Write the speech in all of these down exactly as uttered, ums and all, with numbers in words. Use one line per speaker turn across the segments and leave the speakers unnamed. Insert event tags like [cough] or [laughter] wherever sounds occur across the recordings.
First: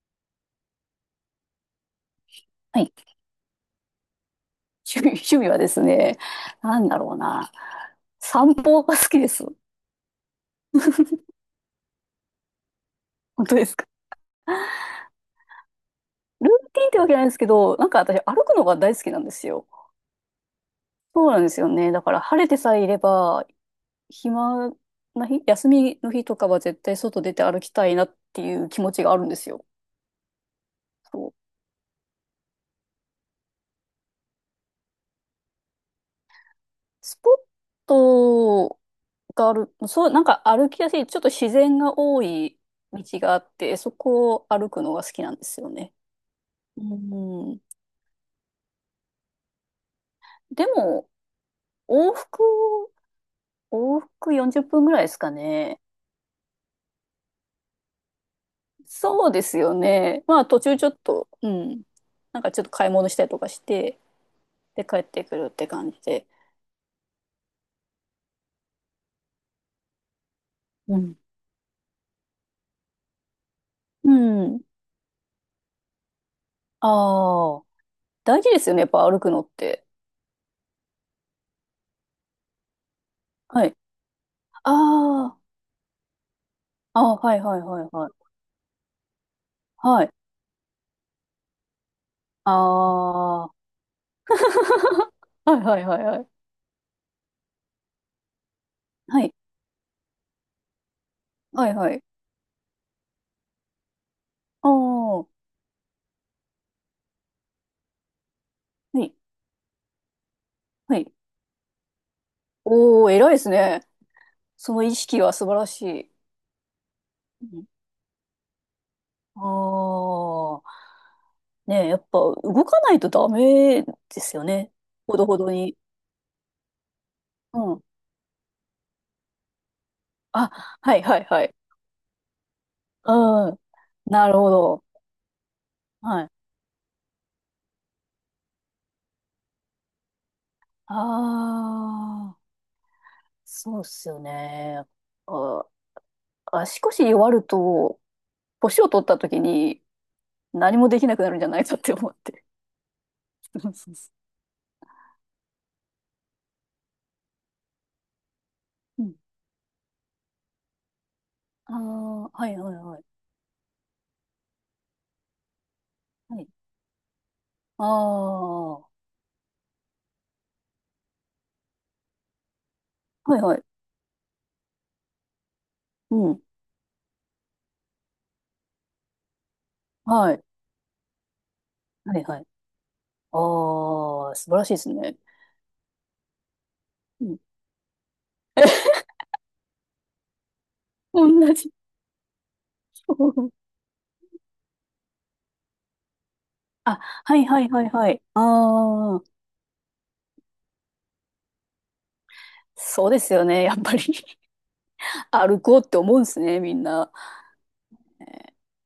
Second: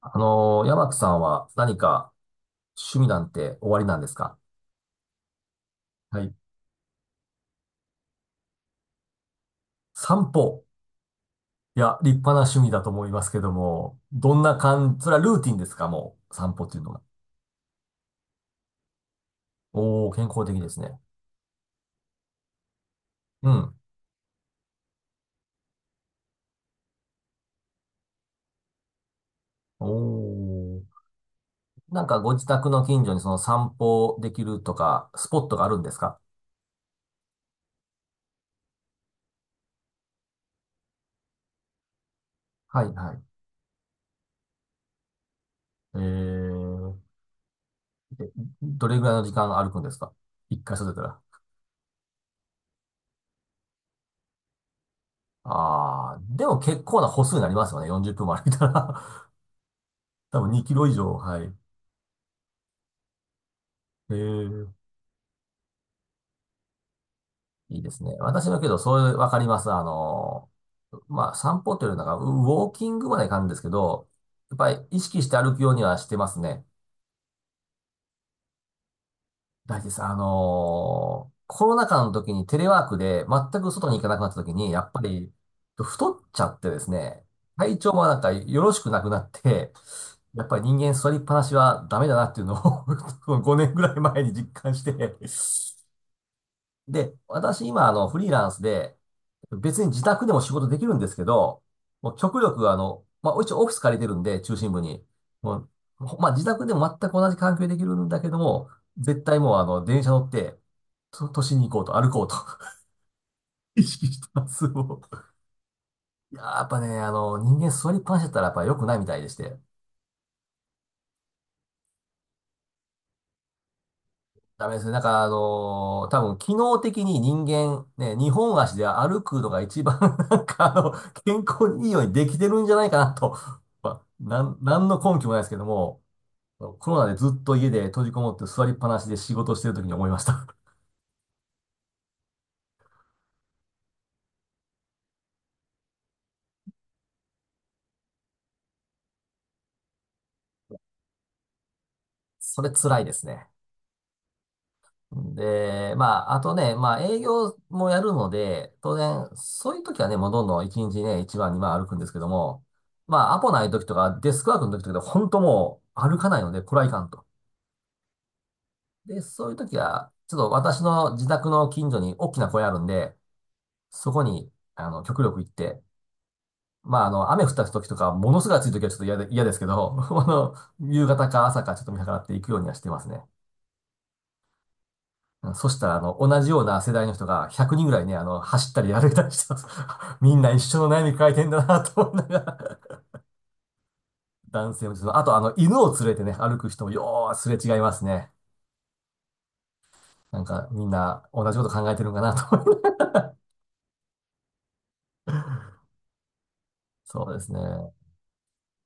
あのー、山木さんは何か
はい。
趣味なんておありなんですか？
趣味、[laughs] 趣味はですね、
はい。
なんだろうな。散歩が好きです。
散歩。いや、立派な趣味だと思いますけ
本
ど
当ですか。
も、どんな感じ、それはルーティンですかもう、
ル
散歩っ
ー
てい
テ
う
ィンっ
の
て
が？
わけじゃないんですけど、なんか私歩くのが大好きなんですよ。
おー、健康的ですね。
そうなんですよね。だから晴れてさえいれば、
うん。
暇な日、休みの日とかは絶対外出て歩きたいなっていう気持ちがあるんですよ。
おー。
そう。
なんかご自宅の近所にその散歩できるとか、スポットがあるんですか？
スポットがある、そう、なんか歩きやすい、ちょっと自然が多い
はい
道
はい。
があって、そこを歩くのが好きなんですよね。
え
う
ー、
ん。
でどれぐらいの時間歩くんですか？一
で
回外れた
も、
ら。
往復、往復よんじゅっぷんぐらいですかね。
あー、でも結構な歩数になりますよね。よんじゅっぷんも歩いたら、
そうですよね。
[laughs] 多
まあ
分
途
2キ
中ち
ロ
ょ
以
っ
上、
と、
は
う
い。
ん。なんかちょっと買い物したりとかして、
ええ。
で帰ってくるって感じで。
いいですね。私はけど、そういう、わかります。あの、
うん。
まあ、散歩というよりなんか、ウォーキングまでいかんですけど、
う
やっ
ん。
ぱり意識して歩くようにはしてますね。
ああ、大事ですよね。やっぱ歩くのっ
大事
て。
です。あのーコロナ禍の時にテレワークで全
は
く
い。
外に行かなくなった時に、やっぱり
あ
太っちゃってです
あ、ああ、
ね、
はいはい
体
はい
調も
は
なん
い。
かよろしくなくなって、
はい。
やっぱり人間座りっぱなしはダメだなっていうのを、 [laughs]
あ
ごねんぐらい前
あ、
に実感して、
[laughs] はいはいはいはい。
で、私今あのフリーランスで、
はい。
別に自宅でも仕事できるんですけど、
はいはい。
もう極力あの、まあ、一応オフィス借りてるんで、中
ああ、
心部に。
は
もう、ほまあ、自宅でも全く同じ環境でできるんだけども、
い。
絶対もうあの、電車乗って、
はい。
と都心に行こうと、歩こうと、
おー、偉いです
[laughs]
ね。
意識してます。
その意
も
識
う
は素晴らしい。
いやー、やっぱね、あの、人間座りっぱなしだったらやっぱ良くないみたいでし
あ
て。
あ、ねえ、やっぱ動かないとダメですよ
ダ
ね。
メですね。なん
ほ
か
ど
あ
ほどに。
のー多分機能的に人
うん。
間、ね、二本足で歩くのが一番、 [laughs] なん
あ、
かあの、
はいはい
健
はい。
康にいいようにできてるんじゃないかなと。
うん。
まあ、
なる
な
ほ
ん、な
ど。
んの根拠もないですけども、
はい。
コロナでずっと家で閉じこもって座りっぱなしで仕事してる時に思いました。
ああ、そうっすよね。あ、足腰弱ると、年を取った時に何もできなくなるんじゃないかって思っ
[laughs]
て。
それ辛いですね。
[laughs] そうそうそ
で、まあ、あとね、まあ、営業もやるので、当
う。うん。
然、そういう時はね、もうどんどんいちにちね、いちばん、
あ
にばん歩くんですけど
あ、はい
も、
はいはい。
まあ、アポない時とか、デスクワークの時とかで、本当もう歩かな
は
い
い。
ので、これはいかんと。
ああ、は
で、そういう時は、ちょっと私の自宅の近所に大きな公園あるんで、
いはい。
そこに、あの、極力行って、
うん。
まあ、あの、雨降った時とか、ものすごい暑い時はちょっと嫌で、嫌ですけど、[laughs] あ
はい。
の、夕方か朝かちょっと見計ら
は
っ
い
て
は
い
い。
くようにはしてますね。
ああ、素晴らしいですね。
うん。そしたら、あの、同じような世代の人
うん
がひゃくにんぐらいね、あの、走った
[laughs]
り歩いたりしてます。[laughs] みんな一緒の悩み抱えてん
同
だ
じ
なと思いながら、
今日。
男性もちょっと、あと、あの、犬を連れてね、歩く人も
あ、
よー
はい
すれ
はい
違い
はい
ます
はい。
ね。
ああ、
なんか、みんな同じこと考えてるんかなと思いながら、
そうですよね。やっぱり [laughs] 歩こうって思うんですね、みん
[laughs]
な。
そうですね。
え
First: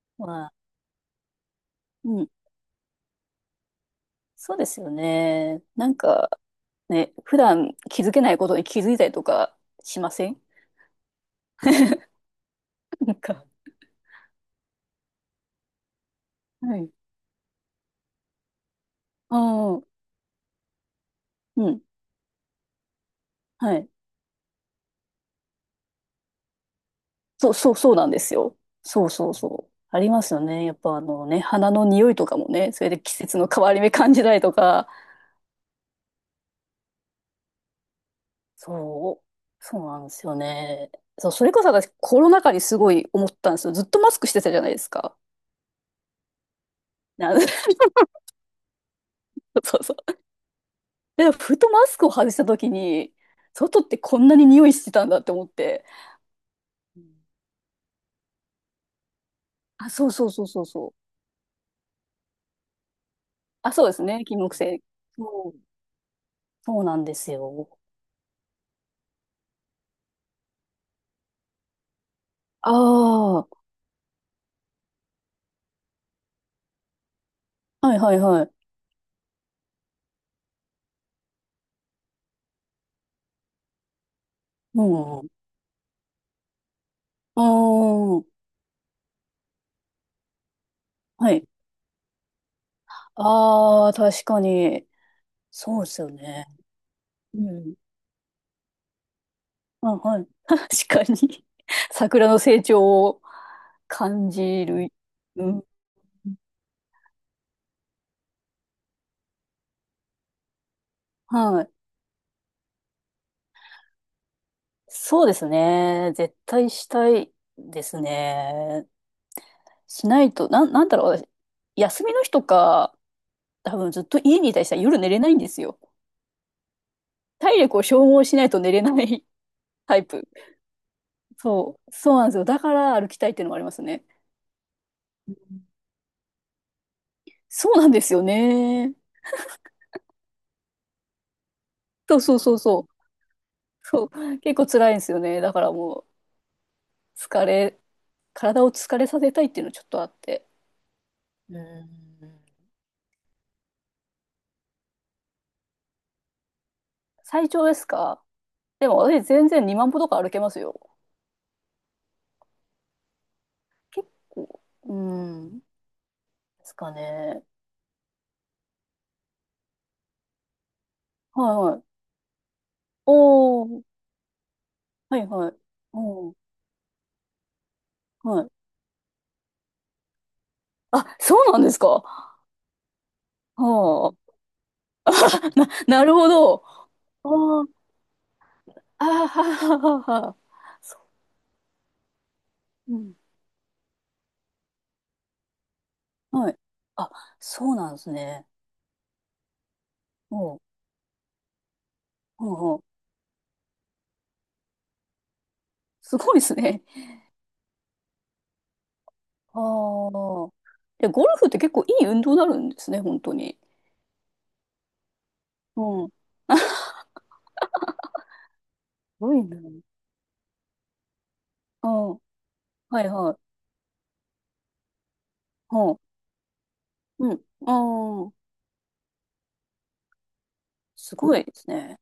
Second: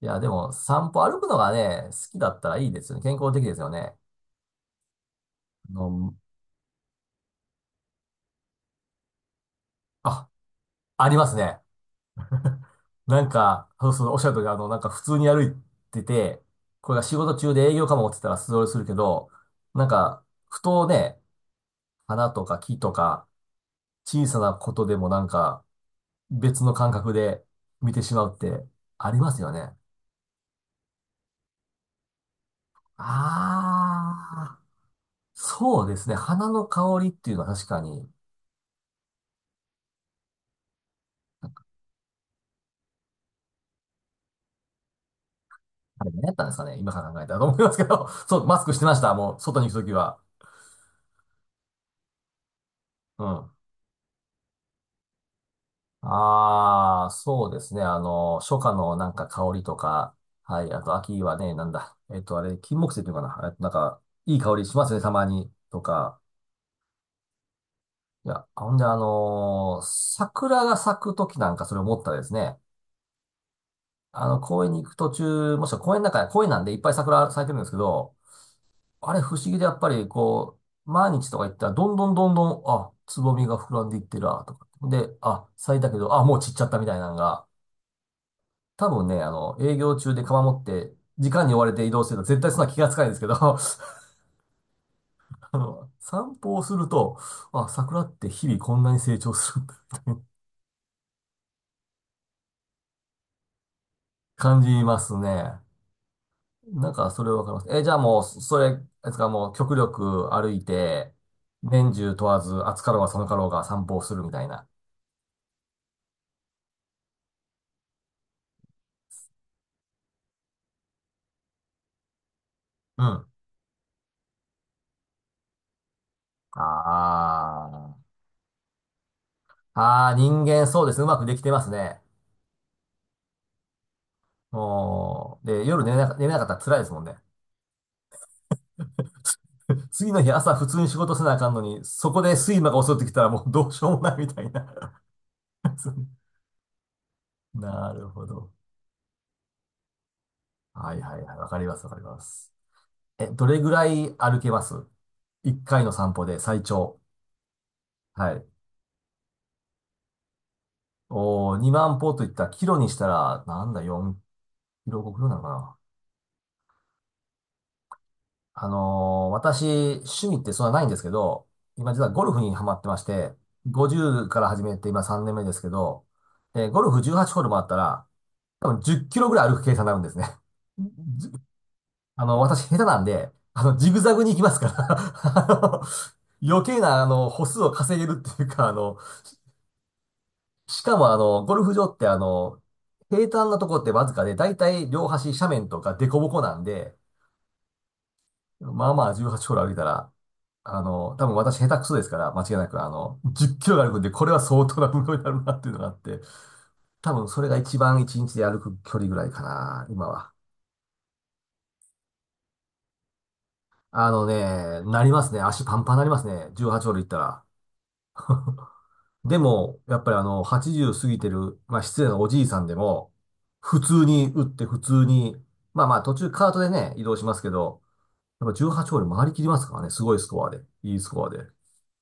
いや、
ー
で
ま
も、
あ、
散歩歩くのがね、好き
うん。
だったらいいですよね。健康的ですよね。
そうですよね。
あ
なん
の、
か、ね、普段気づけないことに気づいたりとかしま
あ、
せん？
ありますね。
[laughs]
[laughs]
なん
なん
か、
か、そうそう、おっしゃる通り、あの、なんか普通に歩いてて、
はい。
これが仕事中で営業かもって言ったら素通りするけど、
あ
なん
あ、
か、ふとね、
うん。
花とか木とか、
はい。
小さなことでもなんか、別の感覚で
そうそう
見
そう
て
なん
し
で
ま
す
うっ
よ。
て、
そ
あ
う
り
そ
ま
う
すよ
そう。
ね。
ありますよね。やっぱあのね、花の匂いとかもね、それで季節の変わり目感じたりと
ああ、
か、
そうですね。花の香りっていうのは確かに、
そう、そうなんですよね。そう、それこそ私コロナ禍にすごい思ったんですよ。ずっとマスクしてたじゃないですか。
あれ何やったんですかね。今から考え
な
たらと思いますけ
[laughs]
ど、[laughs] そう、マスクしてました。もう、外に行
そ
く
う
とき
そう。
は。
で、ふとマスクを外した時に、
うん。
外ってこんなに匂いしてたんだって思って。う
ああ、
ん
そうですね。あの、初夏のなんか香りと
あ、そう
か、
そうそう
は
そう
い。あ
そ
と
う。
秋はね、なんだ。えっと、あれ、金木犀っていうのかな。えっと、なん
あ、そうで
か、
すね。
い
金
い
木
香りし
犀。
ますね、たまに。
そう、
とか。
そうなんですよ。
いや、ほんで、あのー桜が咲くときなんかそれ思ったですね。
ああ、は
あの、公園に行く途中、もしくは公園の中、公園なんでいっぱい桜咲いてるんですけ
いは
ど、
いはい。
あれ不思議でやっぱりこう、毎日とか行ったら、どんどんどんどん、あ、つぼみが膨らんでいってるわ、とか。
う
で、
ん。う
あ、咲いたけど、あ、もう散っちゃったみたいなの
ー
が、
ん。
多分ね、あの、営業中で釜持って、時
はい。
間に追われて移動してると絶対そんな気がつかないんですけど、
ああ、
[laughs]
確かに。
あ
そう
の、
ですよ
散
ね。
歩をすると、
う
あ、
ん
桜って日々こんなに成長するんだ、
あ、
みたいな、
はい。[laughs] 確かに。[laughs] 桜の成長を感
感
じ
じ
る。
ます
う
ね。
ん。
なんか、それわかります。え、じゃあもう、それ、あれですか、もう極力歩いて、
はい。
年中問わず、暑かろうが寒かろうが散歩をするみたいな。
そうですね。絶対したいですね。しないと、なん、なんだろう、私、休みの日とか、
うん。
多分ずっと家にいたりしたら夜寝れないんですよ。
あ
体力を消
あ。
耗しないと寝れない [laughs] タイ
ああ、
プ。
人間そうですね。うまくできてます
そう、
ね。
そうなんですよ。だから歩きたいっていうのもありますね。う
もう、で、
ん
夜寝れなか、寝れなかったら辛いですもんね。
そうなんですよね。
次の日朝普通に仕事せなあかんのに、そ
そ
こ
う
で
そうそう
睡魔
そ
が襲
う。
ってきたらもうどうしようも
そ
ないみ
う、
たい
結構辛い
な。
んですよね。だからも
[laughs]
う、疲れ、
なるほど。
体を疲れさせたいっていうのちょっとあって。
はいはいはい。わか
う
ります
ん。
わかります。え、どれぐらい歩けます？一回の散歩で最長。
最長ですか？
はい。
でも私全然にまん歩とか歩けますよ。
おー、にまん歩といったらキロにしたら、なんだ、
結
4
構。
キ
う
ロ、ごキロなのか
ん。で
な。
すかね。
あのー私、趣味ってそんなないんですけど、
はいは
今
い。
実はゴルフにハマってまして、
おー。
ごじゅうから始めて今
は
3
い
年目
は
で
い。
すけど、
おー
えーゴルフじゅうはちホールもあったら、
はい。
多分じゅっキロぐらい歩く計算になるんですね。
あ、
じ
そうなんですか。
あの、私下手なんで、あの、ジグ
は
ザグに
あ。
行きますから、 [laughs] あ
な、
の
なるほど。
余計な、あ
あ
の、歩数
ー
を稼げるっていうか、あの、
あー、ははははは。
しか
そ
もあの、ゴルフ場ってあの、
う。うん。
平坦なとこってわずかで、だいたい両端斜面とか凸凹
は
な
い。
んで、
あ、そうなんですね。
まあまあじゅうはちホール歩いたら、
おう。
あの、多分私下手くそですから、間違い
お
なく、
う
あの、じゅっキロが歩くんで、これは相当な運動になるなっていうのがあっ
す
て、
ごいですね。
多分それが一番一日で歩く距離ぐらいか
あ
な、今は。
あ。で、ゴルフって結構いい運動になるんですね、本当に。
あのね、なりますね。足パンパンにな
う
り
ん。す
ますね。じゅうはちホール行ったら。
ご
で
いな。
も、
[laughs]
やっぱりあの、はちじゅう過ぎてる、まあ
あ
失礼
あ、
な
は
おじいさんで
い
も、
はい。
普通に打って普通に、まあ
は
まあ途
あ、
中カートでね、移動しま
うん。
すけ
あ
ど、
あ、
やっぱじゅうはちホール回りきりますからね。すごいスコアで。いいス
す
コア
ご
で。
いですね。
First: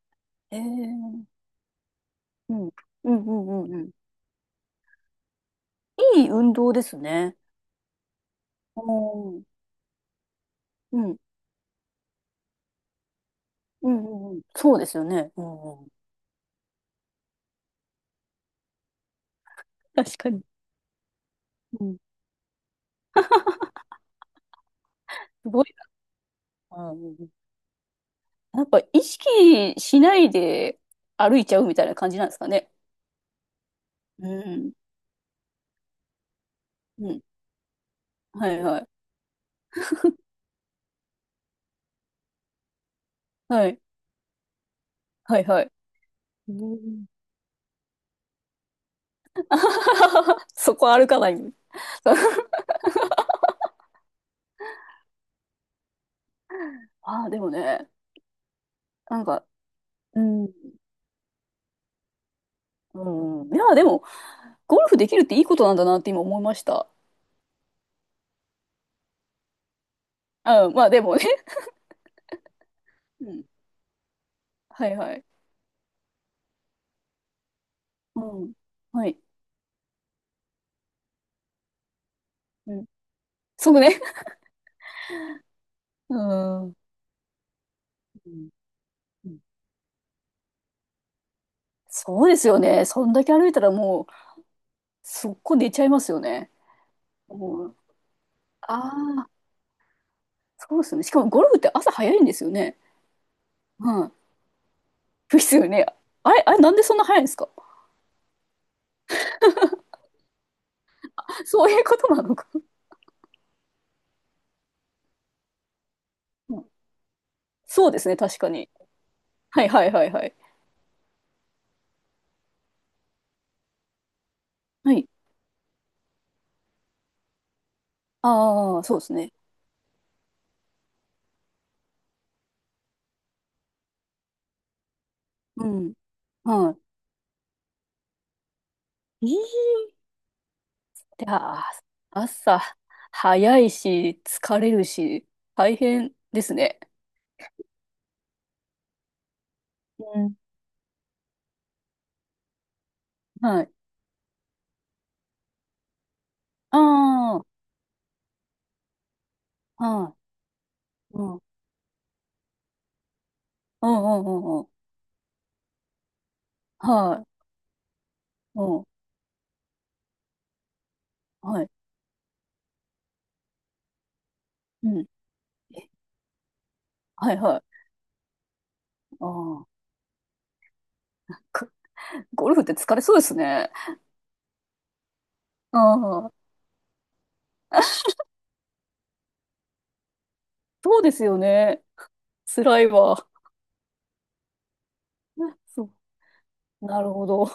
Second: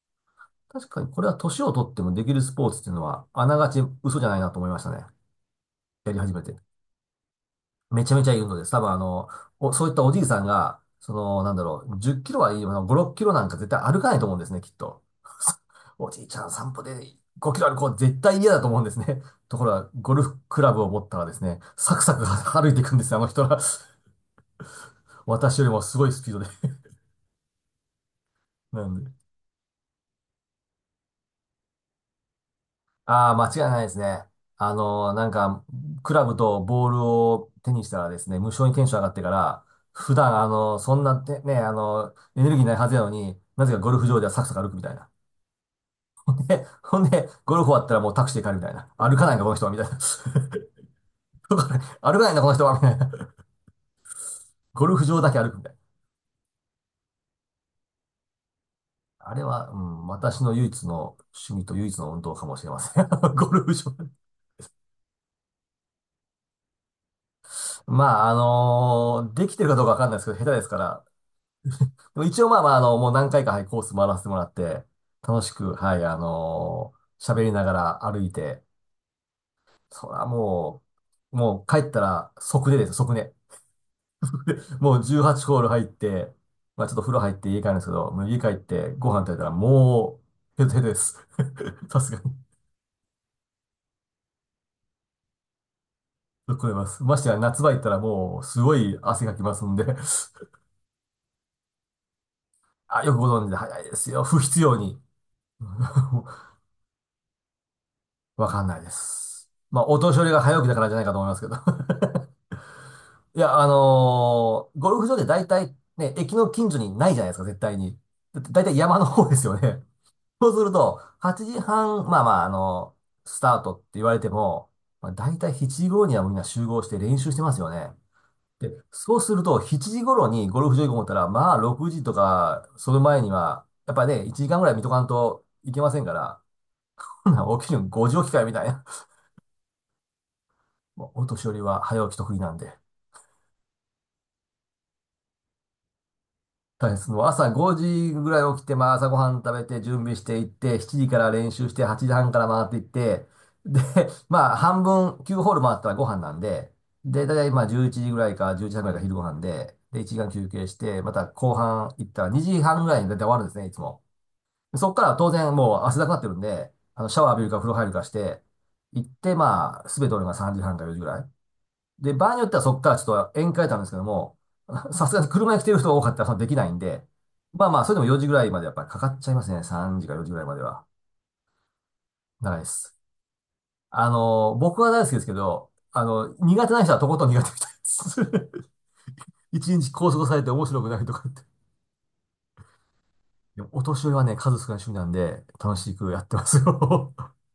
ええう
確かにこ
ん。
れは年を取ってもできるス
う
ポ
ん
ーツっていうの
うん
は、
う
あなが
んう
ち
ん。
嘘じゃないなと思いましたね。やり
いい
始め
運
て。
動ですね。
めちゃめちゃいい運動です。多
ああ、
分あの、
うん。
お、そういったおじいさんが、
う
そ
ん
の、なんだろう、じゅっキロはいい、あのご、ろっキロなんか絶対
う
歩かないと
ん
思う
う
ん
ん。
ですね、きっ
そうです
と。
よね。うんうん。
おじいちゃん散歩でごキロ歩こう絶対嫌だと思うんですね。[laughs] ところが、ゴ
確
ル
か
フ
に。
クラブを持ったらですね、
う
サ
ん。
クサク歩いていくんですよ、あの人は。[laughs]
す
私
ご
よ
い。
りもすごいスピードで。
うんうんうん。やっ
[laughs]
ぱ
な
意
んで。
識しないで歩いちゃうみたいな感じなんですかね。
ああ、間違いないですね。
う
あ
ん。
のーなんか、クラブとボール
うん。
を手にしたらですね、
は
無
い
性に
は
テン
い。
ション上がってから、普段、あのーそんなて、ね、あのーエネルギーないはずやのに、な
は
ぜか
い。
ゴルフ場ではサクサク歩くみたいな。
はいはい。
[laughs]
う
で、ほ
ん。
んで、ゴルフ終わったらもうタクシーで帰るみたいな。歩かないんだこの人は、みたいな。[laughs]
[laughs] そこは歩かない。[laughs]
歩かないんだ、この人は、みたいな。ゴルフ場だけ歩くみたいな。
ああ、でもね、なん
あれ
か、
は、うん、
う
私
ん、
の唯一の趣味と唯一の運動かもしれません。[laughs]
う
ゴ
ん、い
ルフ
や、で
場。
も、ゴルフできるっていいことなんだなって今思いました。
まあ、あのーできてるかどうかわかんないですけど、下手です
うん、
か
まあで
ら。
もね。
でも一応まあまあ、あの、もう何
う
回
ん。
か、はい、コース回らせてもらって、
はいはい。
楽しく、はい、あのー喋りながら歩
う
い
ん。
て、
はい。
そらもう、もう帰ったら即
う
寝
ん。
です、即寝。
そうね。
もうじゅうはちホール入っ
う
て、
ん。うん
まあちょっと風呂入って家帰るんですけど、もう家帰ってご飯
う
食べ
ん
たらもう、ヘトヘトです。[laughs] さすが
そうです
に。
よね。そんだけ歩いたらもう、そこ寝ちゃいますよね。
聞こえます。ましてや夏
う
場
ん、
行ったらもうすご
あ
い汗
あ、
かきますんで [laughs]
そうですよね。しかもゴルフって朝早いんですよね。
あ、よくご存知で早い
う
です
ん。
よ。不必要に。
ですよね。あれ、あ
[laughs]
れ、なんでそんな早いんですか？
わかんないです。まあ、お年寄りが早起きだからじゃないかと思います
[laughs]
けど
そういうこ
[laughs]
となのか、
いや、あのーゴルフ場で大体ね、駅の
うん、
近所にないじゃないですか、絶対
そう
に。
ですね、確
だっ
か
て大
に。
体山の方ですよ
はい
ね。
はいはいはい。
[laughs] そうすると、はちじはん、まあまあ、あのスタートって言われても、
はい。
まあ、大体しちじ頃にはみんな集合して練習してますよね。で、
ああ、そうです
そう
ね。
すると、しちじ頃にゴルフ場行こうと思ったら、まあ、ろくじとか、その前には、やっぱね、いちじかんぐらい見とかんと
う
いけま
ん。
せんから、
はい。
ほなん起きるのごじ起きかよ、みたいな。
えー、
[laughs] もうお
で、
年寄り
あ、
は早起き得意なん
朝
で。
早いし、疲れるし、大変ですね。
大変です。もう朝ごじぐらい起きて、まあ、朝ごはん食べて、準備
う
し
ん。
ていって、しちじから練習して、はちじはんから回っていって、
はい。
で、まあ、半分、きゅうホール回ったらご飯なんで、で、だい
あ
たいまあ、じゅういちじぐらいか、じゅういちじはんぐらいが昼ご飯で、
あ、
で、1
は
時間休憩し
い。
て、ま
う
た
ん。うん
後半行ったらにじはんぐらいにだいたい終わるんですね、いつ
う
も。
んうんうん。
そこから当然もう汗だくなってるんで、あの、シャ
は
ワー浴びるか風呂入るかして、
い。うん。
行って、まあ、すべて俺がさんじはんかよじぐらい。
はい。
で、場合によってはそこからちょっと宴会たんですけども、
う
[laughs] さ
ん。
すがに車に来てる人
え
が多かったらそのできないんで、
はいはい。
まあまあ、それでもよじぐらいまでやっぱりかかっ
あ
ちゃいますね。
あ。
さんじかよじぐらいまでは。
くゴル
長い
フっ
で
て疲
す。
れそうですね。
あの、僕は大好きですけど、
あ
あ
あ。
の、苦手な人はとことん苦手みたいです。[laughs] 一日拘束されて面白く
そ
な
う
い
で
とか
す
っ
よ
て。
ね。辛いわ。
でもお年寄りはね、数少ない趣味なんで、楽
そ
しくやってます
う。なる
よ。
ほど。